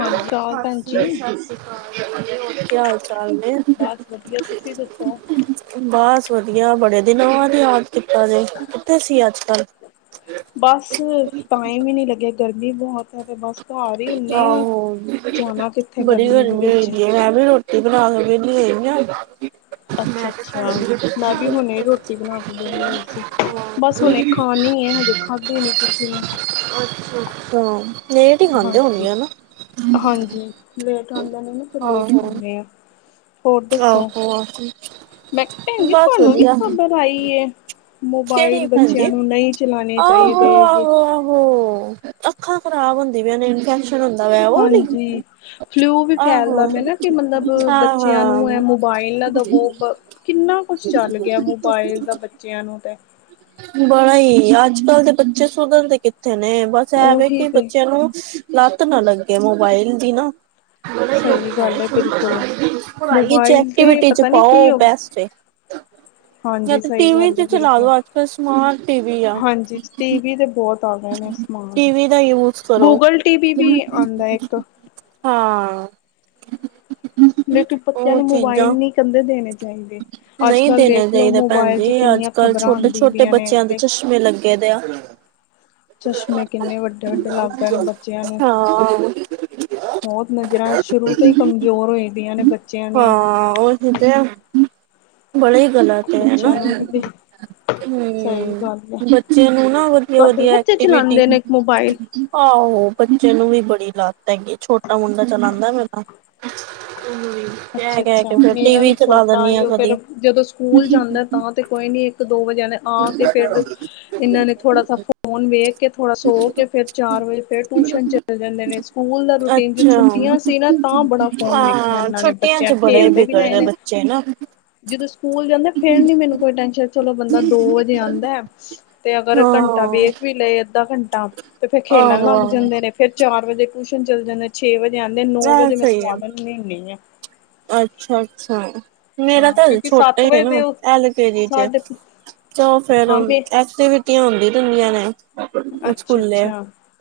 ਹਾਂਜੀ ਕਾਲ ਭੈਣ ਜੀ ਹਾਜੀ ਸਤਿ ਸ੍ਰੀ ਅਕਾਲ ਜੀ, ਹੋਰ ਕੀ ਹਾਲ ਚੱਲਦੇ ਬਸ ਵਧੀਆ ਤੁਸੀਂ ਆ, ਦੱਸੋ ਬਸ ਵਧੀਆ ਬੜੇ ਦਿਨਾਂ ਬਾਅਦ ਯਾਦ ਕੀਤਾ ਜੇ, ਕਿੱਥੇ ਸੀ ਅੱਜ ਕੱਲ? ਬਸ ਟਾਈਮ ਈ ਨੀ ਲੱਗਿਆ ਗਰਮੀ ਬਹੁਤ ਐ ਤੇ ਬਸ ਘਰ ਈ ਹੁੰਨੇ ਆ, ਆਹੋ, ਜਾਣਾ ਕਿੱਥੇ ਬੜੀ ਗਰਮੀ ਦੇ ਹੋਈ ਵਿੱਚ ਦੀ ਏ, ਮੈਂ ਵੀ ਰੋਟੀ ਬਣਾ ਕੇ ਵਿਹਲੀ ਹੋਈ ਆ। ਮੈਂ ਤੇ ਅੱਛਾ-ਅੱਛਾ, ਤੁਹਾਡੀ ਰੋਟੀ ਮੈਂ ਬਣਾ ਵੀ ਹੁਣੇ ਕੇ ਰੋਟੀ ਦਿੱਤੀ ਬਣਾ ਕੇ ਵਿਹਲੀ ਹੋਈ ਸੀ। ਹੋਰ ਬਸ ਹੁਣੇ ਖਾਣੀ ਐ ਹਜੇ ਖਾਧੀ ਨੀ ਕਿਸੇ ਨੇ। ਅੱਛਾ-ਅੱਛਾ, ਲੇਟ ਈ ਖਾਂਦੇ ਹਾਂਜੀ ਹੋਣੀ ਆ ਹਨਾ। ਹਾਂਜੀ ਲੇਟ ਆਉਂਦੇ ਨੇ ਨਾ ਫਿਰ ਲੇਟ ਆਹੋ। ਖਾਂਦੇ ਆ। ਹੋਰ ਦੱਸੋ, ਆਹੋ, ਮੈਂ ਕਿਹਾ ਭੈਣ ਜੀ ਬਸ ਤੁਹਾਨੂੰ ਵੀ ਵਧੀਆ, ਖਬਰ ਪਾਈ ਐ ਕਿਹੜੀ ਮੋਬਾਈਲ ਭੈਣ ਬੱਚਿਆਂ ਜੀ? ਨੂੰ ਨਈ ਚਲਾਣੇ ਆਹੋ, ਚਾਹੀਦੇ ਹੈਗੇ। ਆਹੋ, ਆਹੋ, ਅੱਖਾਂ ਖ਼ਰਾਬ ਹੁੰਦੀਆ ਪਈਆ ਨੇ ਇਨਫੈਕਸ਼ਨ ਹੁੰਦਾ ਪਿਆ ਉਹ ਆਲੀ? ਹਾਂਜੀ, ਫਲੂ ਵੀ ਫੈਲਦਾ ਆਹੋ, ਪਿਆ ਨਾ ਕਿ ਮਤਲਬ ਹਾਂ ਬੱਚਿਆਂ ਹਾਂ ਨੂੰ ਐ ਮੋਬਾਇਲ ਨਾ ਦਵੋ ਕਿੰਨਾ ਕੁਛ ਚੱਲ ਗਿਆ ਮੋਬਾਇਲ ਦਾ ਬੱਚਿਆਂ ਨੂੰ ਤੇ ਬੜਾ ਈ ਅੱਜ ਕੱਲ ਦੇ ਬੱਚੇ ਸੁਧਰਦੇ ਕਿੱਥੇ ਨੇ ਬਸ ਸ਼ਾਇਦ ਉਹੀ ਕੇ ਤੇ ਬੱਚਿਆਂ ਨੂੰ ਲੱਤ ਨਾ ਲੱਗੇ ਮੋਬਾਇਲ ਦੀ ਨਾ। [unintelligible] ਸਹੀ ਗੱਲ ਹੈ ਬਿਲਕੁਲ ਮੋਬਾਇਲ ਤੇ ਐਕਟੀਵਿਟੀ ਚ ਪਤਾ ਨੀ ਕੀ ਪਾਓ ਹੋ ਬੈਸਟ ਐ। ਯ ਹਾਂਜੀ ਤੇ ਸਹੀ ਟੀਵੀ ਗੱਲ ਹੈ ਚ ਚਲਾ ਬਿਲਕੁਲ ਦੋ ਅੱਜ ਕੱਲ ਸਮਾਰਟ ਟੀਵੀ ਆ। ਹਾਂਜੀ ਟੀਵੀ ਤਾਂ ਬਹੁਤ ਆ ਗਏ ਨੇ ਸਮਾਨ ਟੀਵੀ ਦਾ ਯੂਜ ਕਰੋ ਗੂਗਲ ਟੀ ਵੀ ਵੀ ਆਦਾ ਇੱਕ ਹਾਂ, ਲੇਕਿਨ ਬੱਚਿਆਂ ਉਹ ਨੂੰ ਮੋਬਾਇਲ ਚੀਜ਼ਾਂ ਨੀ ਕਹਿੰਦੇ ਦੇਣੇ ਚਾਹੀਦੇ, ਅੱਜ ਨਹੀਂ ਕੱਲ ਦੇਣੇ ਵੇਖ ਲੋ ਚਾਹੀਦੇ ਭੈਣ ਮੋਬਾਇਲ ਜੀ ਚ ਕਿੰਨੀਆਂ ਅੱਜ ਕੱਲ੍ਹ ਖ਼ਬਰਾਂ ਆਉਂਦੀ ਛੋਟੇ-ਛੋਟੇ ਦੀਆਂ ਬੱਚਿਆਂ ਦੇ ਨੇ ਚਸ਼ਮੇ ਲੱਗੇ ਦੇ ਆ। ਚਸ਼ਮੇ ਕਿੰਨੇ ਵੱਡੇ-ਵੱਡੇ ਲਗ ਪਏ ਨੇ ਬੱਚਿਆਂ ਨੂੰ ਹਾਂ, ਬੋਤ ਨਜ਼ਰਾਂ ਸ਼ੁਰੂ ਤੋਂ ਈ ਕਮਜ਼ੋਰ ਹੋਈਆ ਪਈਆਂ ਨੇ ਬੱਚਿਆਂ ਦੀਆਂ ਹਾਂ ਉਹ ਹੁੰਦੇ ਆ, ਨਈ ਗਲਤ ਹੈ ਹਨਾ ਬੱਚਿਆਂ ਨੂੰ ਨੀ ਦੇ ਸਹੀ ਹੂੰ ਗੱਲ ਹੈ। ਬੱਚੇਆਂ ਨੂੰ ਨਾ ਓ ਤੁਹਾਡੇ ਵੱਧੀਆ ਬੱਚੇ ਐਕਟੀਵਿਟੀ। ਚਲਾਉਂਦੇ ਨੇ ਮੋਬਾਇਲ ਆਹੋ ਬੱਚੇ ਨੂੰ ਵੀ ਬੜੀ ਲਾਤ ਹੈਗੀ ਛੋਟਾ ਮੁੰਡਾ ਚਲਾਂਦਾ ਮੇ ਤਾਂ ਹੂੰ ਅੱਛਾ- ਅੱਛਾ ਮੇਰਾ ਵੀ ਛੋਟਾ ਈ ਓ ਫੇਰ ਕਦੀ। ਜਦੋਂ ਸਕੂਲ ਜਾਂਦਾ ਤਾਂ ਤੇ ਕੋਈ ਨੀ ਇੱਕ ਦੋ ਵਜੇ ਓਨੇ ਆ ਕੇ ਫਿਰ ਇਨ ਓ ਨੇ ਥੋੜਾ ਸਾ ਫੋਨ ਵੇਖ ਕੇ ਥੋੜਾ ਸੋ ਕੇ ਫੇਰ ਚਾਰ ਵਜੇ ਫੇਰ ਟਿਊਸ਼ਨ ਚ ਚਲੇ ਜਾਂਦੇ ਨੇ ਸਕੂਲ ਦਾ ਰੂਟੀਨ ਚ ਅੱਛਾ, ਛੁੱਟੀਆਂ ਸੀ ਨਾ ਤਾਂ ਬੜਾ ਫ਼ੋਨ ਵੇਖਿਆ ਹਾਂ ਏਨਾਂ ਨੇ। ਛੁੱਟੀਆਂ ਬੱਚੇਆਂ ਚ ਬੜੇ ਖੇਲਦੇ ਵੀ ਬਿਗੜ ਰਏ ਗਏ ਨੇ, ਬੱਚੇ ਨਾ। ਜਦੋਂ ਸਕੂਲ ਜਾਂਦੇ ਫੇਰ ਨੀ ਮੈਨੂੰ ਕੋਈ ਟੈਂਸ਼ਨ ਚਲੋ ਬੰਦਾ ਦੋ ਵਜੇ ਆਂਦਾ ਤੇ ਅਗਰ ਹਾਂ, ਘੰਟਾ ਵੇਖ ਵੀ ਲਏ ਅੱਧਾ ਘੰਟਾ ਤਾ, ਫੇਰ ਖੇਲਣ ਲੱਗ ਆਹੋ-ਆਹੋ ਜਾਂਦੇ ਨੇ ਫੇਰ ਚਾਰ ਵਜੇ ਟਿਊਸ਼ਨ ਚੱਲ ਜਾਂਦੇ। ਛੇ ਵਜੇ ਆਂਦੇ ਨੌ ਐ ਵਜੇ ਮੈਂ ਸਵਾ ਦਿੰਨੀ ਹੁੰਨੀ ਆ। ਅੱਛਾ -ਅੱਛਾ। ਮੇਰਾ ਹਾਂ ਤਾਂ ਹਜੇ ਕਿਉਂਕਿ ਛੋਟਾ ਸੱਤ ਏ ਵਜੇ ਨਾ ਦੇ ਉਹ ਐਲ ਕੇ ਜੀ ਚ, ਸਾਡੇ ਤੇ ਫੇਰ ਹਾਂ ਮੇ ਐਕਟੀਵੀਟੀਆ ਹੁੰਦੀ ਰੇਂਦੀਆਂ ਨੇ। ਅੱਛਾ ਸਕੂਲੇ -ਅੱਛਾ।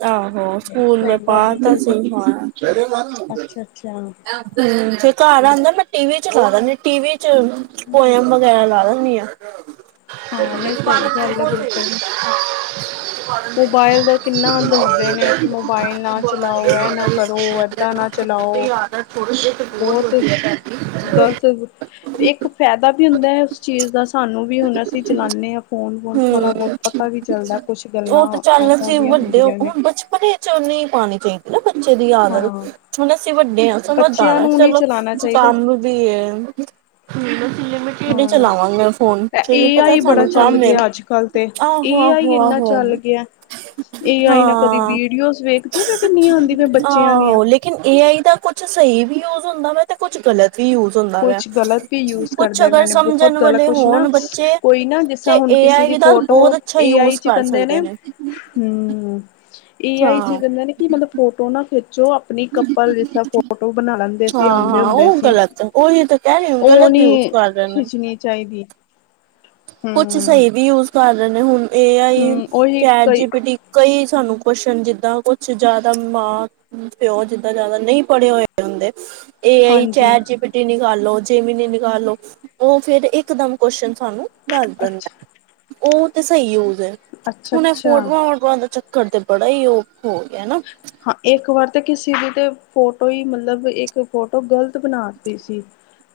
ਆਹੋ ਨਹੀਂ ਸਕੂਲ ਮੈਂ ਸਹੀ ਗੱਲ ਹੈ ਪਾਤਾ ਸੀ ਬਿਲਕੁਲ ਹਾ ਹੂੰ, ਜਦੋ ਘਰ ਅੱਛਾ ਅੱਛਾ ਆਂਦਾ ਮੈਂ ਟੀਵੀ ਚਲਾ ਦਿੰਨੀ ਟੀਵੀ ਚ ਪੋਇਮ ਵਗੈਰਾ ਲਾ ਦਿੰਨੀ ਆ। ਹਾਂ ਨਹੀਂ ਸਹੀ ਗੱਲ ਹੈ ਬਿਲਕੁਲ ਮੋਬਾਇਲ [unintelligible] ਦਾ ਕਿੰਨਾ ਦੱਸਦੇ ਨੇ ਕਿ ਮੋਬਾਇਲ ਨਾ ਚਲਾਓ ਇਹ ਨਾ ਕਰੋ [unintelligible] ਚਲਾਓ। ਪੁਰਸ਼। ਬੋਤ ਈ ਗ਼ਲਤ ਜੀ ਇੱਕ ਫੈਦਾ ਵੀ ਹੁੰਦਾ ਹੈ ਉਸ ਚੀਜ਼ ਦਾ ਸਾਨੂੰ ਵੀ ਹੁਣ ਅਸੀਂ ਚਲਾਨੇ ਆ ਫੋਨ- ਫੁਨ ਥੋੜ੍ਹਾ ਹੂੰ ਬੋਤ ਪਤਾ ਵੀ ਚੱਲਦਾ ਕੁਛ ਗੱਲਾਂ ਏਦਾ ਦੀਆਂ ਹੁੰਦੀਆਂ ਨੇ। ਪੰਜਚਪ ਚਨੀ ਪਾਣੀ ਚਾਹੀ ਏ ਬੱਚੇ ਦੀ ਆਦਤ, ਹਾਂ ਹੁਣ ਅਸੀਂ ਵੱਡੇ ਹਾਂ ਸਾਨੂੰ ਬੱਚਿਆਂ ਬਾਹਰ ਨੂੰ ਨਹੀਂ ਚਲੋ ਚਲਾਉਣਾ ਕੋਈ ਚਾਹੀਦਾ ਕੰਮ ਨੂੰ ਜੀ ਕਿਵੇਂ, ਹਾਂ ਚਲਾਵਾ ਗੀ ਮੈਂ ਫੋਨ ਫਿਰ ਏ ਪਤਾ ਆਈ ਬੜਾ ਸਾਨੂੰ ਚੱਲ ਕੰਮ ਏ। ਗਿਆ ਅੱਜ ਕੱਲ੍ਹ ਤੇ ਆਹੋ- ਏ ਆਈ ਆਹੋ -ਆਹੋ ਇੰਨਾ -ਆਹੋ। ਚੱਲ ਗਿਆ ਏ ਆਈ ਨਾਲ ਕਦੀ ਹਾਂ ਵੀਡੀਓਜ਼ ਵੇਖਦੀ ਮੈਂ ਕਿੰਨੀਆਂ ਆਂਦੀਆਂ ਪਈਆਂ ਬੱਚੇਆਂ ਦੀਆਂ ਆਹੋ ਲੇਕਿਨ, ਏ ਆਈ ਦਾ ਕੁਛ ਸਹੀ ਵੀ ਯੂਜ਼ ਹੁੰਦਾ ਵਾ, ਤੇ ਕੁਛ ਗਲਤ। ਵੀ ਯੂਜ ਹੁੰਦਾ ਵਾ, ਕੁਛ ਗਲਤ ਵੀ ਯੂਜ ਕੁਛ ਕਰਦੇ ਅਗਰ ਮੈਨੇ ਬਹੁਤ ਸਮਝਣ ਗਲਤ ਵਾਲੇ ਕੁਛ ਨਾ ਹੋਣ ਬੱਚੇ ਕੋਈ ਨਾ ਜਿਸ ਤੇ ਤਰ੍ਹਾਂ ਏ, ਹੁਣ ਏ ਕਿਸੇ ਦੀ ਆਈ ਦ ਫੋਟੋ ਬੋਤ ਅੱਛਾ ਏ ਆਈ ਯੂਜ ਚ ਕਰ ਕਹਿੰਦੇ ਸਕਦੇ ਨੇ। ਹੂੰ, ਏ ਆਈ ਚ' ਹਾਂ। ਕੇਂਦੇ ਨੇ ਕਿ ਮਤਲਬ ਫੋਟੋ ਨਾ ਖਿੱਚੋ ਆਪਣੀ ਕਪਲ ਜਿਸ ਤਰਾ ਫੋਟੋ ਬਣਾ ਲੈਂਦੇ ਸੀ ਆਂਦੇ ਹਾਂ-ਹਾਂ ਹੁੰਦੇ ਉਹ ਸੀ। ਗ਼ਲਤ ਉਹੀ ਤਾਂ ਕੈ ਰਈ ਹੂੰ ਗਲਤ ਯੂਜ਼ ਕਰ ਰਹੇ ਨੇ। ਨਈ ਚਾਈਦੀ। ਕੁਛ ਸਹੀ ਵੀ ਯੂਜ ਕਰ ਰਹੇ ਨੇ ਹੁਣ ਏ ਆਈ, ਹੂੰ ਉਹੀ ਚੈਟ ਕਈ ਜੀ ਪੀ ਟੀ ਕਈ ਸਾਨੂੰ ਕੋਸ਼ਨ ਜਿੱਦਾ ਕੁਛ ਜ਼ਿਆਦਾ ਮਾਂ ਪਿਓ ਜਿੱਦਾ ਜਾਦਾ ਨਹੀਂ ਪੜ੍ਹੇ ਹੋਏ ਹੁੰਦੇ ਏ ਆਈ ਹਾਂਜੀ ਚੈਟ ਜੀ ਪੀ ਜੈ਼ਮਨੀ ਨਿਕਾਲੋ ਜੇ਼ਮਨੀ ਨਿਕਾਲੋ ਉਹ ਫੇਰ ਇੱਕ ਦਮ ਕੋਸ਼ਨ ਸਾਨੂੰ ਦੱਸ ਦਿੰਦਾ ਅੱਛਾ ਉਹ ਤੇ ਸਹੀ ਯੂਜ ਐ, ਅੱਛਾ ਹੁਣ ਏ ਅੱਛਾ ਫੋਟਵਾ। ਉਹਨਾਂ ਦਾ ਚੱਕਰ ਤੇ ਬੜਾ ਹੀ ਉਹ, ਹੋ ਗਿਐ ਨਾ। ਹਾਂ, ਇੱਕ ਵਾਰ ਤੇ ਕਿਸੇ ਦੀ ਤੇ ਫੋਟੋ ਹੀ ਮਤਲਬ ਇੱਕ ਫੋਟੋ ਗਲਤ ਬਣਾ। ਤੀਂ ਸੀ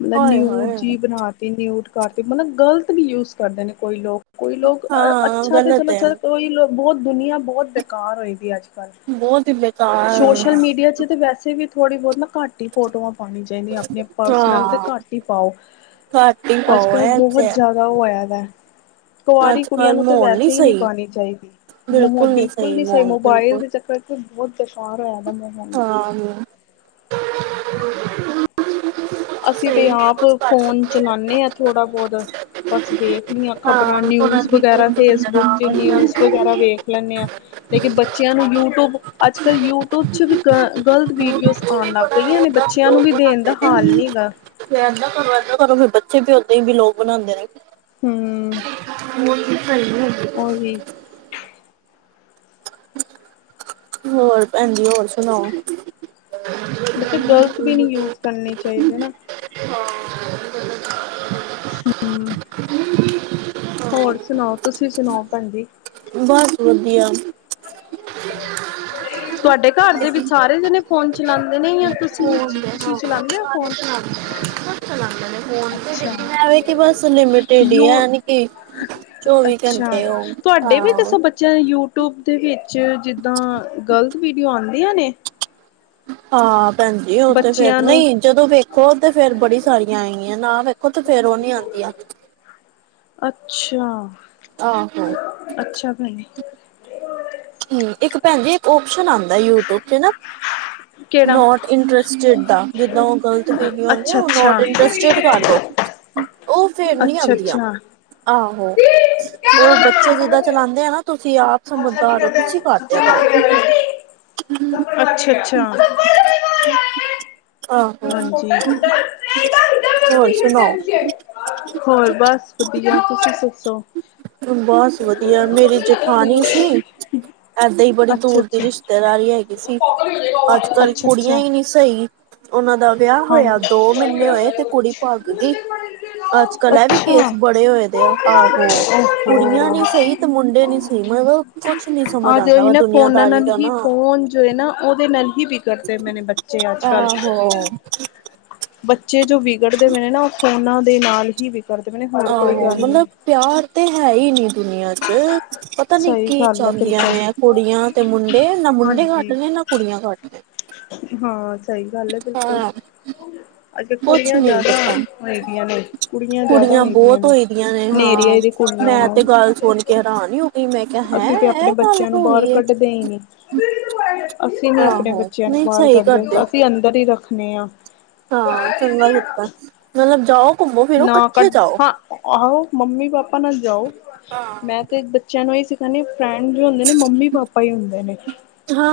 ਮਤਲ ਹਾਏ ਨਿਊੂਜ ਹਾਏ ਜੀ ਬਣਾਤੀ। ਮਿਊਟ ਕਰਤੀ ਮਤਲ ਗਲਤ ਯੂਜ਼ ਕਰਦੇ ਨੇ ਕੋਈ ਲੋਕ। ਕੋਈ ਲੋਕ ਹਾਂ ਅੱਛਾ, ਤੇ ਗਲਤ ਚਲੋ ਹੈ ਚਰ ਕੋਈ ਲੋਕ ਬਹੁਤ ਦੁਨੀਆਂ ਬਹੁਤ ਬੇਕਾਰ ਹੋਈ ਦੀ ਅੱਜ ਕੱਲ੍ਹ। ਬੋਤ ਹੀ [unintelligible] ਸੋਸ਼ਲ ਮੀਡੀਆ ਚ ਤੇ ਵੈਸੇ ਵੀ ਥੋੜ੍ਹੀ ਬੋਤ ਨਾ ਘੱਟ ਹੀ ਫੋਟੋਆਂ ਪਾਂਣੀ ਚਾਹੀਦੀਆਂ, ਆਪਣੇ ਪਰਸਨਲ ਤੇ ਹਾਂ ਘੱਟ ਈ ਪਾਓ, ਘੱਟ ਹੀ ਅੱਜ ਪਾਓ ਕੱਲ੍ਹ ਹੈ ਬਹੁਤ ਜਾਦਾ ਉਹ ਹੋਇਆਂ ਦੈ। ਕੁਵਾਰੀ ਅੱਜ ਕੁੜੀਆਂ ਕੱਲ ਨੂੰ ਤੇ ਮਾਹੌਲ ਵੈਸੇ ਈ ਨੀ ਸਹੀ ਪਾਂਣੀ ਚਾਹੀਦੀ। ਮਾਹੌਲ ਬਿਲਕੁਲ ਨਹੀਂ ਬਿੱਲਕੁਲ ਸਹੀ ਨੀ ਸਈ ਮੋਲ ਮੋਬਾਇਲ ਬਿਲਕੁਲ ਦੇ ਚੱਕਰ ਚ' ਬਹੁਤ ਬੇਕਾਰ ਹੋਇਆ ਦਾ ਕੰਮ ਹਾਂ [unintelligible] ਅਸੀਂ ਸਹੀ ਤੇ ਵੀ ਆਪ ਯੂਜ ਕਰ ਫੋਨ ਸਕਦੇ ਆ ਚਲਾਨੇਂ ਆਂ ਥੋੜ੍ਹਾ ਬੋਤ। ਬਸ ਵੇਖ ਲਈਆ ਖ਼ਬਰਾਂ, ਹਾਂ ਥੋੜਾ ਨਿਊਜ ਵਗੈਰਾ ਨਿਊਜ਼ ਫੇਸਬੁੱਕ ਵਗੈਰਾ ਚ' ਨਿਊਜ਼ ਵਗੈਰਾ ਵੇਖ। ਵੇਖ ਲੈਣੇ ਆਂ ਲੇਕਿਨ ਬੱਚਿਆਂ ਨੂੰ ਯੂਟੂਬ ਅੱਜ ਕੱਲ੍ਹ ਯੂਟੂਬ। ਕੁਛ ਵੀ ਗ ਗ਼ਲਤ ਵੀਡੀਓਜ਼ ਆਣ ਵੀ ਲੱਗ ਬੜਾ ਗਈਆ ਨੇ, ਉਹਦਾ ਬੱਚਿਆਂ ਨੂੰ ਵੀ ਦੇਣ ਦਾ ਹਾਲ ਨੀ। ਫੇਰ ਏਦਾਂ ਕਰੋ, ਏਦਾਂ ਕਰੋ ਫੇਰ ਬੱਚੇ ਵੀ ਓਦਾਂ ਹੀ ਵੀਲੋਗ ਬਣਾਂਦੇ ਨੇ। [inaudible] ਹਮ ਹੋਰ ਕੀ ਕਰਦੇ ਓ ਉਹੀ ਹੋਰ ਭੈਣ ਜੀ ਹੋਰ ਸੁਣਾਓ। ਬੇਟੇ ਗ਼ਲਤ ਵੀ ਨੀ ਯੂਜ਼ ਕਰਨੀ ਚਾਹੀਦੀ ਨਾ। ਹਾਂ [unintelligible] ਹਮਮ---ਹੋਰ ਸੁਣਾਓ, ਤੁਸੀਂ ਸੁਣਾਓ ਭੈਣ ਜੀ। ਬਸ ਵਧੀਆਂ। ਹ [inaudible] ਤੁਆਡੇ ਘਰ ਦੇ ਵੀ ਸਾਰੇ ਜਾਣੇ ਫੋਨ ਚਲਾਂਦੇ ਨੇ ਯਾ ਤੁਸੀ। ਫੋਨ ਤੇ ਹਾਂ [unintelligible] ਸਾਰੇ ਚਲਾਂਦੇ ਨੇ, ਸਭ ਚਲਾਂਦੇ ਨੇ ਫੋਨ ਬਸ ਅੱਛਾ ਐ ਵੇ ਕਿ ਬਸ ਲਿਮਟ। ਟੇਡੀ ਯੂ ਆਨ ਕੀ। ਅੱਛਾ, ਤੁਆਡੇ ਵੀ ਹਾਂ ਦੱਸੋ ਬੱਚ। ਚੇ ਯੂਟੂਬ ਦੇ ਵਿੱਚ ਜਿਦਾਂ ਗਲਤ ਵੀਡੀਓ ਆਂਦੀਆਂ ਨੇ। ਹਾਂ, ਭੈਣ ਜੀ ਉਹ ਤੇ ਬੱਚਿਆਂ ਫੇਰ ਨੂੰ ਨਈ। ਜਦੋਂ ਵੇਖੋ ਤੇ ਫੇਰ ਬੜੀ ਸਾਰੀਆਂ ਆਏਗੀਆਂ, ਨਾ ਵੇਖੋ ਤੇ ਫੇਰ ਉਹ ਨੀ ਆਂਦੀਆਂ। ਅੱਛਾ ਆਹੋ। ਅੱਛਾ ਭੈਣ ਇੱਕ ਭੈਣ ਜੀ ਇੱਕ ਓਪਸ਼ਨ ਆਂਦੈ ਯੂਟੂਬ ਚ ਨਾ ਕਿਹੜਾ ਨੋਟ ਇੰਟਰਸਟਿਡ ਦਾ, ਜਿਦਾਂ ਉਹ ਗਲਤੀ ਵੀਡੀਓ ਆਂਦੀਆਂ, ਅੱਛਾ ਉਹ ਨੋਟ ਅੱਛਾ ਇੰਟਰਸਟਿਡ ਕਰ ਦੋ ਉਹ ਫੇਰ ਨੀ ਆਂਦੀਆਂ। ਅੱਛਾ ਆਹੋ ਉਹ ਬੱਚੇ ਜਿੱਦਾਂ ਚਲਾਂਦੇ ਆਂ ਨਾ ਤੁਸੀਂ ਆਪ ਬੱਚਾ ਕੀ ਸਮਝਦਾਰ ਕਰਦੈ [unintelligible] ਕਰੋ ਅੱਛਾ ਅੱਛਾ ਹਮ [inaudible] ਹਾਂਜੀ ਹੋਰ ਸੁਣਾਓ [unintelligible] ਹੋਰ ਬਸ ਵਧੀਆ ਤੁਸੀਂ ਦੱਸੋ। ਬਸ ਵਧੀਆ, ਮੇਰੀ ਜੇਠਾਨੀ ਸੀ ਏਦਾਂ ਹੀ ਬੜੀ ਅੱਛਾ ਦੂਰ ਦੀ ਅੱਛਾ ਰਿਸ਼ਤੇਦਾਰੀ ਹੈਗੀ ਸੀ, ਅੱਜ ਕੱਲ ਅੱਛਾ ਕੁੜੀਆਂ ਅੱਛਾ ਹੀ ਨਹੀ ਸਹੀ। ਉਹਨਾਂ ਦਾ ਵਿਆਹ ਹੋਇਆ, ਦੋ ਮਹੀਨੇ ਹਾਂਜੀ ਹੋਏ ਤੇ ਕੁੜੀ ਭੱਗ ਗਈ, ਅੱਜ। ਕਲਾ ਵੀ ਅੱਛਾ ਕੇਸ ਬੜੇ ਹੋਏ ਦੇ ਆ, ਆਹੋ ਕੁੜੀਆਂ ਓਹੋ ਨੀ ਸਹੀ ਤੇ ਮੁੰਡੇ ਨੀ ਸਹੀ, ਮੈਂ ਕੁਛ ਨੀ ਸੁ ਆਜੋ ਜਿਨੇ ਫੋਨਾ ਨਾਲ ਹੀ ਫੋਨ ਫੋਨ ਜੋ ਹੈ ਨਾ ਉਹਦੇ ਨਾਲ ਹੀ ਵਿਗੜਦੇ ਪਏ ਨੇ ਬੱਚੇ ਅੱਜ ਕੱਲ੍ਹ। ਹ। ਬੱਚੇ ਜੋ ਵਿਗੜਦੇ ਪਏ ਨੇ ਨਾ, ਉਹ ਫੋਨਾ ਦੇ ਨਾਲ ਹੀ ਵਿ ਆਹੋ, ਮਤਲਬ ਪਿਆਰ ਤੇ ਹੈ ਹੀ ਨੀ ਦੁਨੀਆਂ ਚ, ਪਤਾ ਨੀ ਸਹੀ ਕੀ ਗੱਲ ਆ ਚਾਹੁੰਦੀਆਂ ਬਿਲਕੁਲ। ਨੇ। ਕੁੜੀਆਂ ਤੇ ਮੁੰਡੇ, ਨਾ ਮੁੰਡੇ ਘੱਟ ਹਾਂਜੀ। ਨੇ ਨਾ ਕੁੜੀਆਂ ਘੱਟ ਨੇ। ਹਾਂ, ਸਹੀ ਗੱਲ ਹੈ ਬਿਲਕੁਲ। ਹਾਂ। ਅੱਜ ਕੁਛ ਕੁੜੀਆਂ ਨੀ ਜ਼ਿਆਦਾ ਪਤਾ। ਹੋਈ ਦੀਆਂ ਨੇ, ਕੁੜੀਆਂ ਜ਼ਿਆਦਾ ਹੋਈ ਦੀਆਂ ਨੇ। ਨੇ ਹਾਂ, ਨੇਰੀਏ ਦੀ ਕੁੜੀਆਂ ਮੈਂ ਤੇ ਨੂੰ ਗੱਲ ਸੋਚ ਕੇ ਹੈਰਾਨ ਹੀ ਮੈਂ ਕਿਹਾ ਹੈਂ, ਅਸੀਂ ਤੇ ਆਪਣੇ ਇਹ ਗੱਲ ਬੱਚਿਆਂ ਨੂੰ ਹੋ ਗਈ ਬਾਹਰ ਏ। ਕੱਢਦੇ ਹੀ ਨਹੀਂ। ਅਸੀਂ ਨੀ ਆਪਣੇ ਆਹੋ ਬੱਚਿਆਂ ਨੂੰ ਨਹੀਂ ਬਾਹਰ ਸਹੀ ਕੱਢਦੇ, ਕਰਦੇ ਹੋ ਅਸੀਂ ਅੰਦਰ ਹੀ ਰੱਖਣੇ ਹਾਂ। ਹਾਂ ਚੰਗਾ ਕੀਤਾ, ਮਤਲਬ ਜਾਓ। ਘੁੰਮੋ ਫਿਰੋ ਨਾ ਕਢ ਇਕੱਠੇ ਜਾਓ ਹਾਂ, ਆਹੋ ਮੰਮੀ ਪਾਪਾ ਨਾਲ ਜਾਓ, ਮੈਂ ਤੇ ਬੱਚਿਆਂ ਨੂੰ ਇਹ ਸਿਖਾਂਦੇ, ਫਰੈਂਡ ਜੋ ਹੁੰਦੇ ਨੇ, ਮੰਮੀ ਪਾਪਾ ਹੀ ਹੁੰਦੇ ਨੇ।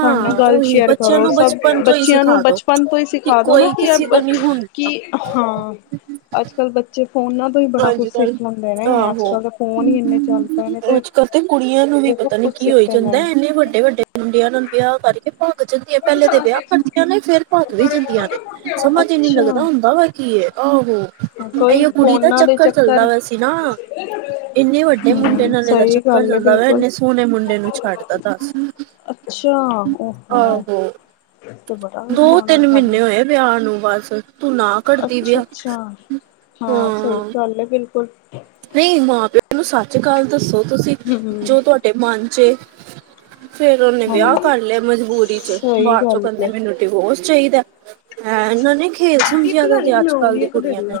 ਸਾਡੇ ਨਾਲ ਗੱਲ ਉਹੀ ਸ਼ੇਅਰ ਬੱਚਿਆਂ ਕਰੋ, ਨੂੰ ਸਭ ਬਚਪਨ ਤੋਂ ਹੀ ਬੱਚਿਆਂ ਨੂੰ ਸਿਖਾ ਦੋ ਬਚਪਨ ਤੋਂ ਹੀ ਕਿ ਸਿਖਾ ਦੋ ਨਾ ਕੋਈ ਕਿ ਕਿਸੇ ਦਾ ਨਹੀਂ ਹੁੰਦਾ ਕੀ ਹਾਂ। ਅੱਜ ਕੱਲ੍ਹ ਬੱਚੇ ਫੋਨਾਂ ਤੋਂ ਹੀ ਬੜਾ ਅੱਜ ਕੁਛ ਸਿੱਖ ਕੱਲ ਲੈਂਦੇ ਨੇ, ਅੱਜ ਕੱਲ ਤਾਂ ਫੋਨ ਹੀ ਇੰਨੇ ਚੱਲ ਪਏ ਨੇ ਤੇ। ਕਦੇ ਕੁੜੀਆਂ ਨੂੰ ਵੀ ਪਤਾ ਬਹੁਤ ਨੀ ਕੁਛ ਕੀ ਹੋਈ ਸਿੱਖਦੇ ਪਏ ਜਾਂਦਾ, ਨੇ। ਇੰਨੇ ਵੱਡੇ- ਵੱਡੇ ਮੁੰਡਿਆਂ ਨਾਲ ਵਿਆਹ ਕਰਕੇ ਭਗ ਭ ਜਾਂਦੀਆਂ, ਪਹਿਲੇ ਦੇ ਵਿਆਹ ਕਰਦੀਆਂ ਨੇ, ਫਿਰ ਭੱਗ ਵੀ ਜਾਂਦੀਆਂ ਨੇ, ਸਮਝ ਇਨੀ ਲੱਗਦਾ ਹੁੰਦਾ ਵਾ ਕੀ ਏ ਆਹੋ। ਕਈ ਇਹੀਓ ਕੁੜੀ ਫੋਨ ਦਾ ਚੱਕਰ ਚੱਲਦਾ ਪਿਆ ਸੀ ਨਾ। ਇੰਨੇ ਵੱਡੇ ਮੁੰਡੇ ਹੂੰ ਨਾਲੇ ਦਾ ਸਹੀ ਚੱਕਰ ਗੱਲ ਹੈ ਚੱਲਦਾ ਵ, ਬਿਲਕੁਲ। ਇੰਨੇ ਸੋਹਣੇ ਮੁੰਡੇ ਨੂੰ ਛੱਡਦਾ ਦੱਸ। ਅੱਛਾ, ਓਹੋ। ਆਹੋ ਤੇ ਬੜਾ ਦੋ ਮਾੜਾ ਤਿੰਨ ਗੱਲ ਹੈ। ਮਹੀਨੇ ਹੋਏ ਵਿਆਹ ਨੂੰ ਬਸ, ਤੂੰ ਨਾ ਕਰਦੀ ਅੱਛਾ ਵਿਆਹ। ਅੱਛਾ ਹਾਂ ਸਹੀ ਗੱਲ ਏ ਬਿਲਕੁਲ। ਨਹੀਂ ਮਾਂ ਪਿਓ ਨੂੰ ਸੱਚ ਗੱਲ ਦੱਸੋ ਤੁਸੀਂ, ਹੂੰ ਜੋ ਤੁਹਾਡੇ ਮਨ ਚ ਏ। ਫੇਰ ਉਹਨੇ ਹਾਂ ਵਿਆਹ ਕਰ ਲਿਆ ਮਜਬੂਰੀ ਚ, ਸਹੀ ਬਾਅਦ ਚੋਂ ਗੱਲ ਕਹਿੰਦੀ ਹੈ ਮੈਨੂੰ ਡਿਵੋਰਸ ਚਾਹੀਦਾ, ਹੈ ਇਹਨਾਂ ਨੇ ਖੇਲ ਸਮਝਿਆ ਤਾਂ ਜੇ ਅੱਜ ਕੱਲ ਦੀ ਕੁੜੀਆਂ ਨੇ।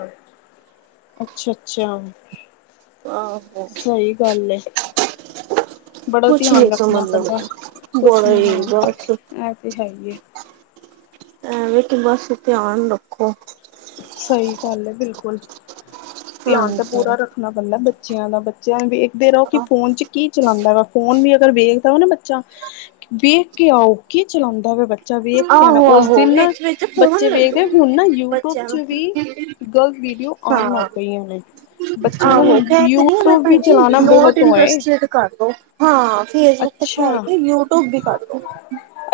ਅੱਛਾ -ਅੱਛਾ ਆਹੋ ਸਹੀ ਗੱਲ ਏ। ਬੜਾ ਕੁਛ ਨਹੀਂ ਧਿਆਨ ਸਮਝ ਰੱਖਣਾ ਪੈਂਦਾ, ਲੱਗਦਾ ਕੁਛ ਬੜਾ ਨੀ ਹੀ ਹਾਂ ਬਸ ਇਹ ਤੇ ਹੈ ਹੀਏ। ਐਵੇਂ ਕਿ ਬਸ ਧਿਆਨ ਰੱਖੋ। ਸਹੀ ਗੱਲ ਐ ਬਿਲਕੁਲ। ਧਿਆਨ ਤਾਂ ਹਾਂਜੀ ਪੂਰਾ ਰੱਖਣਾ ਪੈਂਦਾ ਬੱਚਿਆਂ ਦਾ, ਬੱਚਿਆਂ ਦਾ ਵਿਖਦੇ ਰਹੋ ਕਿ ਆਹ- ਫੋਨ 'ਚ' ਕੀ ਚਲਾਉਂਦਾ ਵਾ, ਫੋਨ ਵੀ ਅਗਰ ਵੇਖਦਾ ਨਾ ਬੱਚਾ ਵੇਖ ਕੇ ਆਓ ਕੀ ਚਲਾਉਂਦਾ ਵਾ ਬੱਚਾ। ਜਾ ਵੇਖ ਕੇ ਨਾ ਆਹੋ ਉਸ ਆਹੋ ਦਿਨ ਨਾ ਵਿੱਚ ਵਿੱਚ ਫੋਨ ਬੱਚੇ ਲੈ ਲੋ ਵੇਖਦੇ ਹੁਣ ਨਾ ਯੂਟਿਊਬ ਬੱਚਿਆਂ ਚ ਨੂੰ ਵੀ ਗਲਤ ਵੀਡੀਓ ਹਾਂ ਆਉਣ ਲਗ ਪਈਆਂ ਨੇ, ਬੱਚਿਆਂ ਨੂੰ ਆਹੋ ਹੁਣ ਕਹਿ ਤੇ ਰਹੀ ਯੂਟਿਊਬ ਵੀ ਚਲਾਣਾ ਬਹੁਤ ਉਹ ਏ। ਕਟਦੋ, ਹਾਂ ਫੇਸਬੁੱਕ ਤੇ ਖੈ ਅੱਛਾ ਕੇ ਯੂਟਿਊਬ ਵੀ ਕਟਦੋ।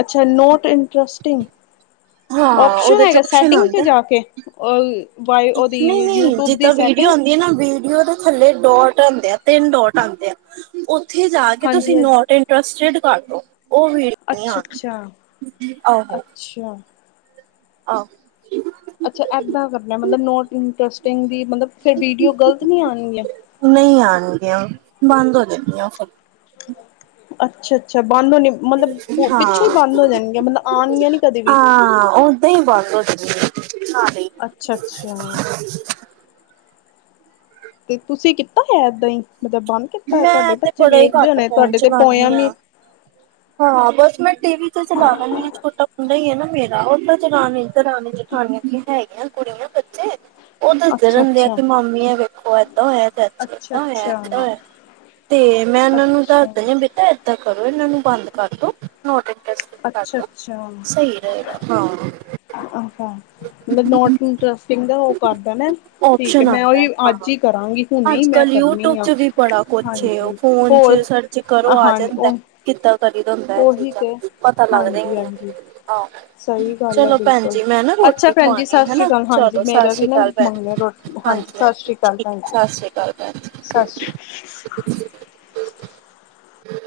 ਅੱਛਾ, ਨੋਟ ਇੰਟਰਰੇਸਟਿੰਗ। ਹਾਂ ਓਪਸ਼ਨ ਉਹਦੇ ਚ ਹੈਗਾ, ਆਪਸ਼ਨ ਸੈਟਿੰਗ ਤੇ ਆਉਂਦਾ ਜਾ ਕੇ, ਓਹੀ ਉਹਦੀ ਯੂਟਊਬ। ਤਾਂ ਵੀਡੀਓ ਹੁੰਦੀ ਨਾ ਉਹਦੇ ਥੱਲੇ ਡੋਟ ਆਦੇ ਆਂ, ਤਿੰਨ ਡੋਟ ਆਂਦੇ ਆ ਉੱਥੇ ਜਾ ਕੇ ਹਾਂਜੀ ਤੁਸੀਂ ਹਾਂਜੀ ਨੋਟ ਇੰਟਰਸਟਡ ਕਰ ਲਓ ਉਹ ਵੀਰ ਅੱਛਾ ਆਦੀ, ਅੱਛਾ ਆਹੋ। ਅੱਛਾ ਆਹ ਅੱਛਾ ਏਦਾਂ ਕਰਨਾ ਮਤਲਬ ਨੋਟ ਇੰਟਰਸਟਡ ਦੀ ਮਤਲਬ ਫਿਰ ਵੀਡੀਓ ਗਲਤ ਨੀ ਆਣਗੀਆਂ ਨਹੀਂ ਆਣਗੀਆਂ ਬੰਦ ਹੋ ਜਾਂਦੀਆਂ ਫਿਰ ਅੱਛਾ- ਅੱਛਾ ਬੰਦ ਹੋਣੀ ਮਤਲਬ ਪਿੱਛੋਂ ਹੀ ਹਾਂ ਬੰਦ ਹੋ ਜਾਣਗੀਆਂ ਮਤਲਬ ਆਣਗੀਆਂ ਨਹੀਂ ਕਦੇ ਵੀ ਹਾਂ ਉਹ [unintelligible] ਅੱਛਾ ਅੱਛਾ ਤੇ ਤੁਸੀਂ ਕੀਤਾ ਹੋਇਆ ਏਦਾਂ ਹੀ ਮਤਲਬ ਬੰਦ ਕੀਤਾ ਹੋਇਆ ਤੁਹਾਡੇ ਮੈਂ ਤੇ ਬੱਚੇ ਵੇਖਦੇ ਹੋਣੇ ਆਂ ਤੁਹਾਡੇ ਤੇ ਪੋਇਆਂ ਵੀ ਹਾਂਜੀ, ਹਾਂਜੀ ਹਾਂ ਬਸ ਮੈਂ ਟੀ ਵੀ ਤੋਂ ਚਲਾ ਦਿੰਨੀ ਛੋਟਾ ਮੁੰਡਾ ਈ ਹੈ ਨਾ ਮੇਰਾ ਉਹ ਤਾਂ ਚਲਾਣ ਇਧਰ ਹਾਂਜੀ ਜੀ ਹੈਗੀਆਂ ਕੁੜੀਆਂ ਬੱਚੇ। ਉਹ ਦੱਸਦੇ ਅੱਛਾ ਰਹਿੰਦੇ ਆ ਅੱਛਾ ਕਿ ਮਾਮੀ ਆ ਵੇਖੋ ਏਦਾਂ ਹੋਇਆ ਚਾਚੀ ਅੱਛਾ ਏਦਾਂ ਹੋਇਆ ਏਦਾਂ ਅੱਛਾ ਹੋਇਆ। ਤੇ ਮੈਂ ਇਹਨਾਂ ਨੂੰ ਦੱਸ ਅੱਛਾ। ਦੀ ਹਾਂ ਬੇਟਾ ਏਦਾਂ ਕਰੋ ਇਹਨਾਂ ਨੂੰ ਬੰਦ ਕਰਦੋ ਨੌਟ ਇੰਟ੍ਰਸਟ। ਬੰਦ ਅੱਛਾ ਕਰਦੋ ਅੱਛਾ ਸਹੀ ਰਹੇਗਾ ਹਾਂ। ਅੱਛਾ ਮਤਲਬ ਨੌਟ ਇੰਟਰਸਟਿੰਗ ਦਾ ਉਹ ਕਰਦਾ ਨਾ। ਠੀਕ ਹੈ। ਓਪਸ਼ਨ ਮੈਂ ਆਉਂਦਾ ਉਹੀ ਮੈ ਅੱਜ ਹਾਂ ਹੀ ਕਰਾਂਗੀ ਹੁਣੀ ਅੱਜ ਮੈਂ ਕੱਲ ਯੂਟਿਊਬ ਕਰਨੀ ਆ। ਚ ਵੀ ਬੜਾ ਕੁਛ ਏ ਉਹ ਹਾਂਜੀ ਫੋਨ ਹੋਰ ਚ ਸਰਚ ਕਰੋ ਆ ਹਾਂ ਜਾਂਦਾ। ਉਹ ਕਿਦਾਂ ਕਰੀਦਾ ਹੁੰਦਾ ਏਹ ਉਹੀ ਚੀਜਾਂ। ਤੇ ਹਾਂਜੀ! ਹਾਂਜੀ। ਹਾਂ ਸਹੀ ਗੱਲ ਹੈ ਚਲੋ। ਬਿਲਕੁਲ ਭੈਣਜੀ ਮੈਂ ਨਾ ਅੱਛਾ ਰੋਟੀ ਭੈਣ ਜੀ ਖਵਾਉਣੀ ਆ ਸਤਿ ਸ਼੍ਰੀ ਹਨਾ ਅਕਾਲ ਹਾਂਜੀ ਚਲੋ ਸਤਿ ਮੇਰਾ ਵੀ ਸ਼੍ਰੀ ਨਾ ਅਕਾਲ ਮੰਗਣਾ ਭੈਣਜੀ ਰੋਟੀ ਹਾਂਜੀ! ਸਤਿ ਹਾਂਜੀ। ਸ਼੍ਰੀ ਅਕਾਲ ਠੀਕ ਏ ਭੈਣ ਜੀ ਸਤਿ ਸ੍ਰੀ ਅਕਾਲ ਭੈਣ ਜੀ ਸਤਿ ਸ਼੍ਰੀ [unintelligible] [unintelligible]